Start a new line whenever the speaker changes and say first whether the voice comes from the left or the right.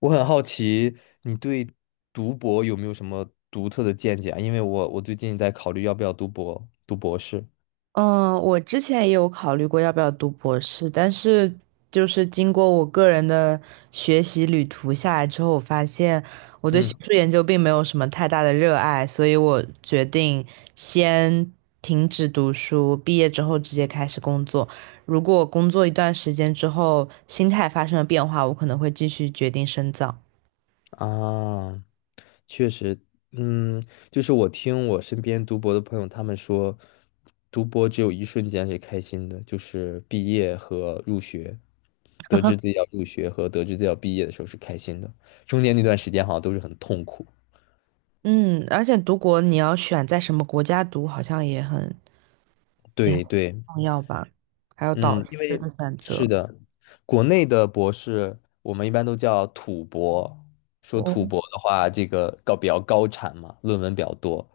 left: 我很好奇，你对读博有没有什么独特的见解啊？因为我最近在考虑要不要读博，读博士。
right: 嗯，我之前也有考虑过要不要读博士，但是就是经过我个人的学习旅途下来之后，我发现我对学
left: 嗯
right: 术研究并没有什么太大的热爱，所以我决定先停止读书，毕业之后直接开始工作。如果工作一段时间之后，心态发生了变化，我可能会继续决定深造。
left: 啊，确实。嗯，就是我听我身边读博的朋友他们说，读博只有一瞬间是开心的，就是毕业和入学，得知自己要入学和得知自己要毕业的时候是开心的，中间那段时间好像都是很痛苦。
right: 嗯，而且读博你要选在什么国家读，好像也很也很
left: 对对，
right: 重要吧，还有导
left: 嗯，
right: 师
left: 因为
right: 的选
left: 是
right: 择。
left: 的，国内的博士我们一般都叫土博，说
right: 哦，
left: 土博的话，这个比较高产嘛，论文比较多，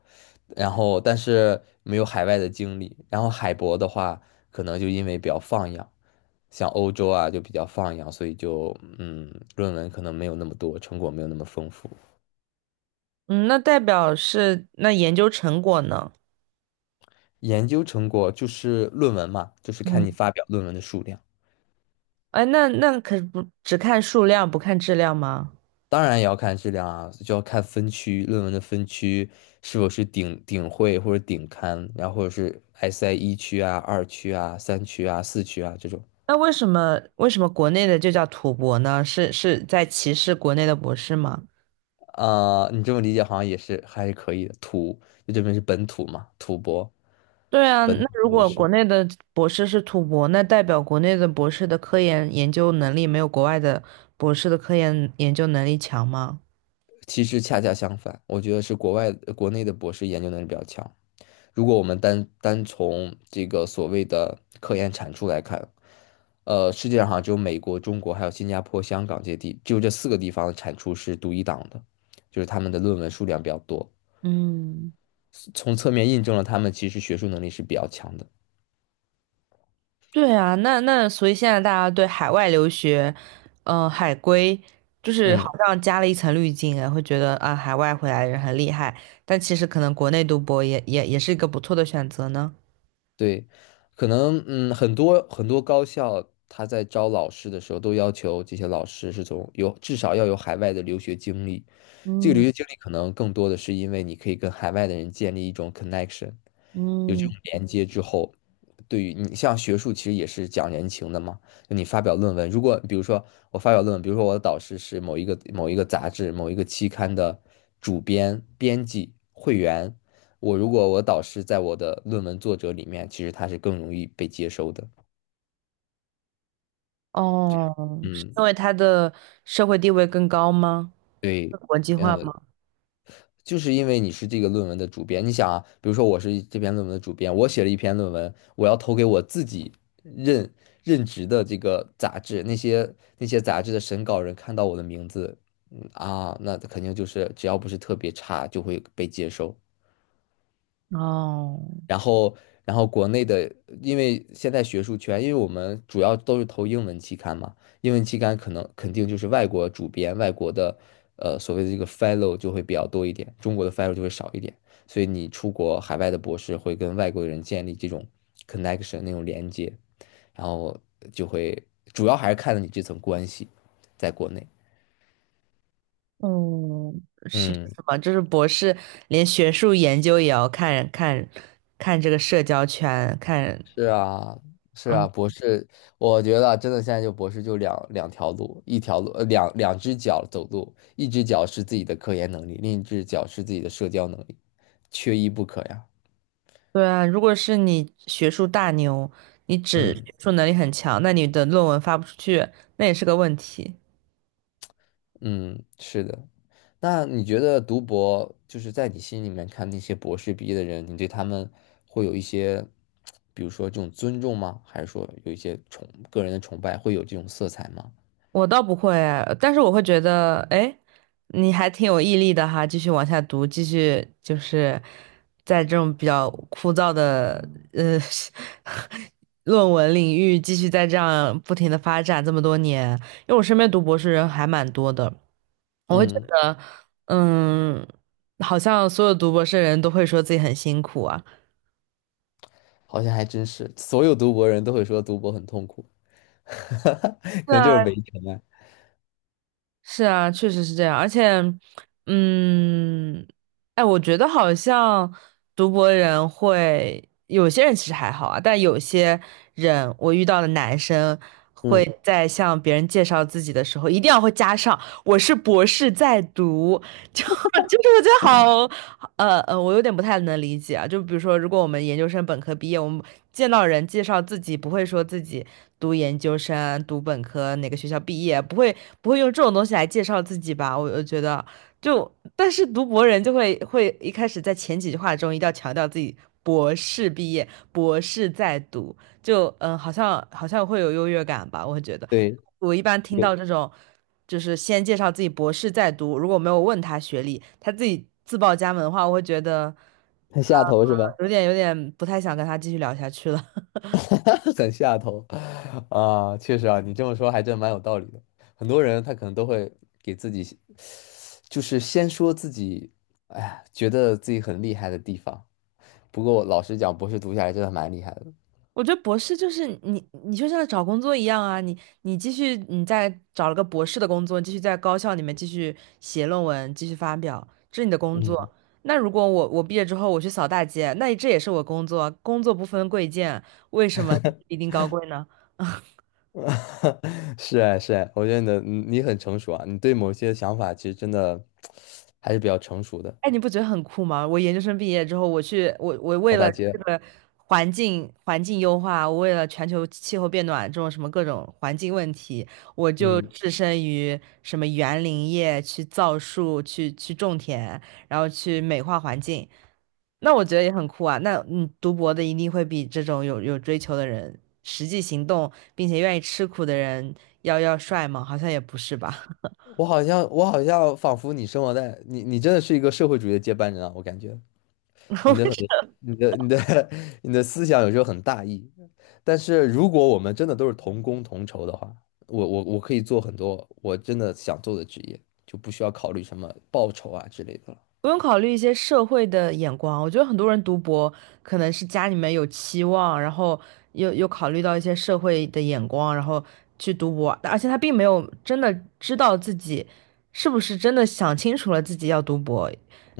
left: 然后但是没有海外的经历。然后海博的话，可能就因为比较放养，像欧洲啊就比较放养，所以就嗯，论文可能没有那么多，成果没有那么丰富。
right: 嗯，那代表是那研究成果呢？
left: 研究成果就是论文嘛，就是看你
right: 嗯，
left: 发表论文的数量。
right: 哎，那可不只看数量不看质量吗？
left: 当然也要看质量啊，就要看分区，论文的分区是否是顶会或者顶刊，然后或者是 SI 一区啊、二区啊、三区啊、四区啊这种。
right: 那为什么国内的就叫土博呢？是在歧视国内的博士吗？
left: 啊、你这么理解好像也是还是可以的。土就这边是本土嘛，土博
right: 对啊，
left: 本
right: 那
left: 土
right: 如
left: 博
right: 果
left: 士。
right: 国内的博士是土博，那代表国内的博士的科研研究能力没有国外的博士的科研研究能力强吗？
left: 其实恰恰相反，我觉得是国内的博士研究能力比较强。如果我们单单从这个所谓的科研产出来看，世界上好像只有美国、中国还有新加坡、香港这些地，只有这四个地方的产出是独一档的，就是他们的论文数量比较多，
right: 嗯。
left: 从侧面印证了他们其实学术能力是比较强的。
right: 对啊，那所以现在大家对海外留学，嗯，海归就是好
left: 嗯，
right: 像加了一层滤镜哎，会觉得啊，海外回来的人很厉害，但其实可能国内读博也是一个不错的选择呢。
left: 对，可能很多高校他在招老师的时候都要求这些老师是从有至少要有海外的留学经历，这个留
right: 嗯
left: 学经历可能更多的是因为你可以跟海外的人建立一种 connection。有这种
right: 嗯，
left: 连接之后，对于你像学术其实也是讲人情的嘛。就你发表论文，如果比如说我发表论文，比如说我的导师是某一个杂志、某一个期刊的主编、编辑、会员，我如果我导师在我的论文作者里面，其实他是更容易被接收的。
right: 哦，是
left: 嗯，
right: 因为他的社会地位更高吗？
left: 对，
right: 更国际化吗？
left: 就是因为你是这个论文的主编，你想啊，比如说我是这篇论文的主编，我写了一篇论文，我要投给我自己任任职的这个杂志，那些杂志的审稿人看到我的名字。那肯定就是只要不是特别差，就会被接收。
right: 哦，
left: 然后，然后国内的，因为现在学术圈，因为我们主要都是投英文期刊嘛，英文期刊可能肯定就是外国主编、外国的，所谓的这个 fellow 就会比较多一点，中国的 fellow 就会少一点，所以你出国海外的博士会跟外国的人建立这种 connection 那种连接，然后就会主要还是看你这层关系，在国内，
right: 嗯，是
left: 嗯。
right: 什么？就是博士连学术研究也要看看这个社交圈，看。
left: 是啊，是啊，
right: 嗯。
left: 博士，我觉得真的现在就博士就两条路，一条路两只脚走路，一只脚是自己的科研能力，另一只脚是自己的社交能力，缺一不可呀。
right: 对啊，如果是你学术大牛，你只
left: 嗯
right: 学术能力很强，那你的论文发不出去，那也是个问题。
left: 嗯，是的。那你觉得读博就是在你心里面看那些博士毕业的人，你对他们会有一些，比如说这种尊重吗？还是说有一些个人的崇拜，会有这种色彩吗？
right: 我倒不会，但是我会觉得，哎，你还挺有毅力的哈，继续往下读，继续就是在这种比较枯燥的呃 论文领域继续在这样不停的发展这么多年，因为我身边读博士人还蛮多的，我会觉
left: 嗯，
right: 得，嗯，好像所有读博士的人都会说自己很辛苦啊。
left: 好像还真是，所有读博人都会说读博很痛苦。
right: 是
left: 可能就
right: 啊，
left: 是围城啊。
right: 是啊，确实是这样。而且，嗯，哎，我觉得好像读博人会，有些人其实还好啊，但有些人我遇到的男生
left: 嗯，
right: 会在向别人介绍自己的时候，一定要会加上"我是博士在读"，就 就是我觉得好，我有点不太能理解啊。就比如说，如果我们研究生本科毕业，我们见到人介绍自己，不会说自己读研究生、读本科哪个学校毕业，不会用这种东西来介绍自己吧？我觉得就，但是读博人就会一开始在前几句话中一定要强调自己博士毕业、博士在读，就嗯、呃好像会有优越感吧？我觉得。
left: 对，
right: 我一般听
left: 有
right: 到这种，就是先介绍自己博士在读，如果没有问他学历，他自己自报家门的话，我会觉得
left: 很
right: 呃，
left: 下头是吧？
right: 有点不太想跟他继续聊下去了。
left: 很下头啊，确实啊，你这么说还真蛮有道理的。很多人他可能都会给自己，就是先说自己，哎呀，觉得自己很厉害的地方。不过老实讲，博士读下来真的蛮厉害的。
right: 我觉得博士就是你，你就像找工作一样啊，你继续你再找了个博士的工作，继续在高校里面继续写论文，继续发表，这是你的工
left: 嗯，
right: 作。那如果我毕业之后我去扫大街，那这也是我工作，工作不分贵贱，为什么一定高贵呢？
left: 是啊，是啊，我觉得你的嗯你很成熟啊，你对某些想法其实真的 还是比较成熟的。
right: 哎，你不觉得很酷吗？我研究生毕业之后，我去，我
left: 扫
right: 为了
left: 大
right: 这
left: 街，
right: 个环境优化，我为了全球气候变暖这种什么各种环境问题，我就
left: 嗯。
right: 置身于什么园林业，去造树，去种田，然后去美化环境。那我觉得也很酷啊。那你读博的一定会比这种有追求的人，实际行动并且愿意吃苦的人要帅吗？好像也不是吧。
left: 我好像，我好像仿佛你生活在你，你真的是一个社会主义的接班人啊！我感觉你的很 多你的 你的思想有时候很大义，但是如果我们真的都是同工同酬的话，我可以做很多我真的想做的职业，就不需要考虑什么报酬啊之类的了。
right: 不用考虑一些社会的眼光，我觉得很多人读博可能是家里面有期望，然后又考虑到一些社会的眼光，然后去读博，而且他并没有真的知道自己是不是真的想清楚了自己要读博，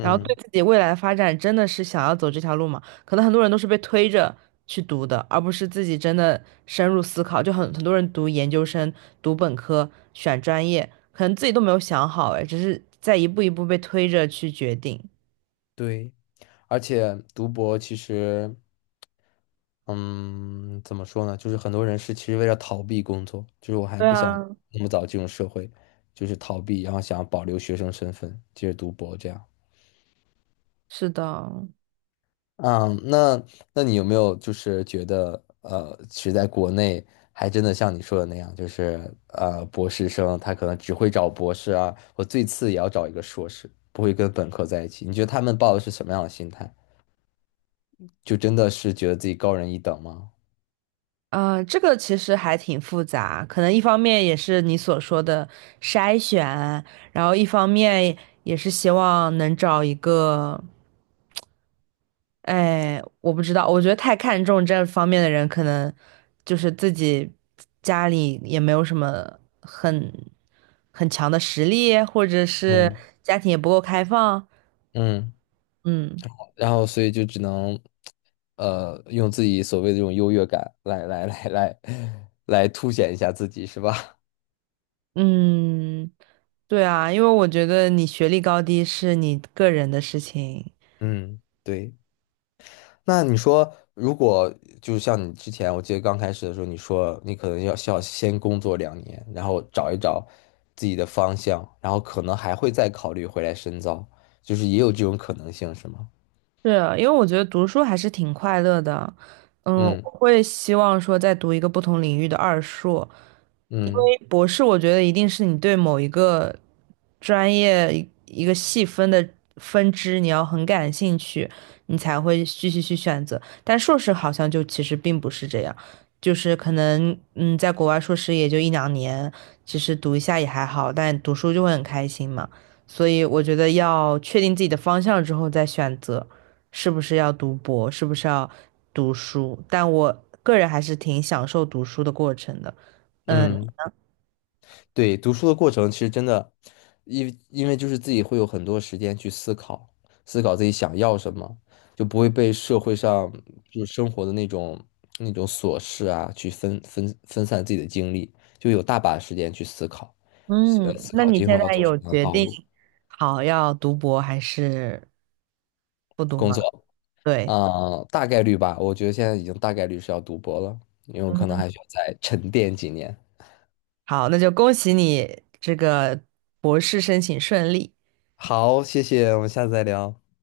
right: 然后对自己未来的发展真的是想要走这条路吗？可能很多人都是被推着去读的，而不是自己真的深入思考。就很多人读研究生、读本科、选专业，可能自己都没有想好，哎，只是在一步一步被推着去决定。
left: 对，而且读博其实。嗯，怎么说呢？就是很多人是其实为了逃避工作，就是我还
right: 对
left: 不
right: 啊，
left: 想那么早进入社会，就是逃避，然后想要保留学生身份，接着读博这样。
right: 是的，
left: 嗯，那你有没有就是觉得其实在国内还真的像你说的那样，就是博士生他可能只会找博士啊，我最次也要找一个硕士，不会跟本科在一起。你觉得他们抱的是什么样的心态？就真的是觉得自己高人一等吗？
right: 呃，这个其实还挺复杂，可能一方面也是你所说的筛选，然后一方面也是希望能找一个。哎，我不知道，我觉得太看重这方面的人，可能就是自己家里也没有什么很强的实力，或者是
left: 嗯。
right: 家庭也不够开放。
left: 嗯。
right: 嗯
left: 然后所以就只能，用自己所谓的这种优越感来凸显一下自己，是吧？
right: 嗯，对啊，因为我觉得你学历高低是你个人的事情。
left: 嗯，对。那你说，如果就是像你之前，我记得刚开始的时候，你说你可能要需要先工作2年，然后找一找自己的方向，然后可能还会再考虑回来深造，就是也有这种可能性，是吗？
right: 是啊，因为我觉得读书还是挺快乐的。嗯，我
left: 嗯
right: 会希望说在读一个不同领域的二硕，
left: 嗯
right: 博士，我觉得一定是你对某一个专业一个细分的分支，你要很感兴趣，你才会继续去选择。但硕士好像就其实并不是这样，就是可能嗯，在国外硕士也就一两年，其实读一下也还好，但读书就会很开心嘛。所以我觉得要确定自己的方向之后再选择，是不是要读博，是不是要读书。但我个人还是挺享受读书的过程的。嗯，
left: 嗯。对，读书的过程其实真的，因为就是自己会有很多时间去思考，思考自己想要什么，就不会被社会上就是生活的那种琐事啊去分散自己的精力，就有大把时间去思考，
right: 嗯，
left: 思
right: 那
left: 考
right: 你
left: 今
right: 现
left: 后要
right: 在
left: 走什
right: 有
left: 么样的
right: 决
left: 道
right: 定
left: 路，
right: 好要读博还是不读
left: 工作
right: 吗？
left: 啊，
right: 对，
left: 大概率吧，我觉得现在已经大概率是要读博了，因为我可能
right: 嗯，
left: 还需要再沉淀几年。
right: 好，那就恭喜你这个博士申请顺利。
left: 好，谢谢，我们下次再聊。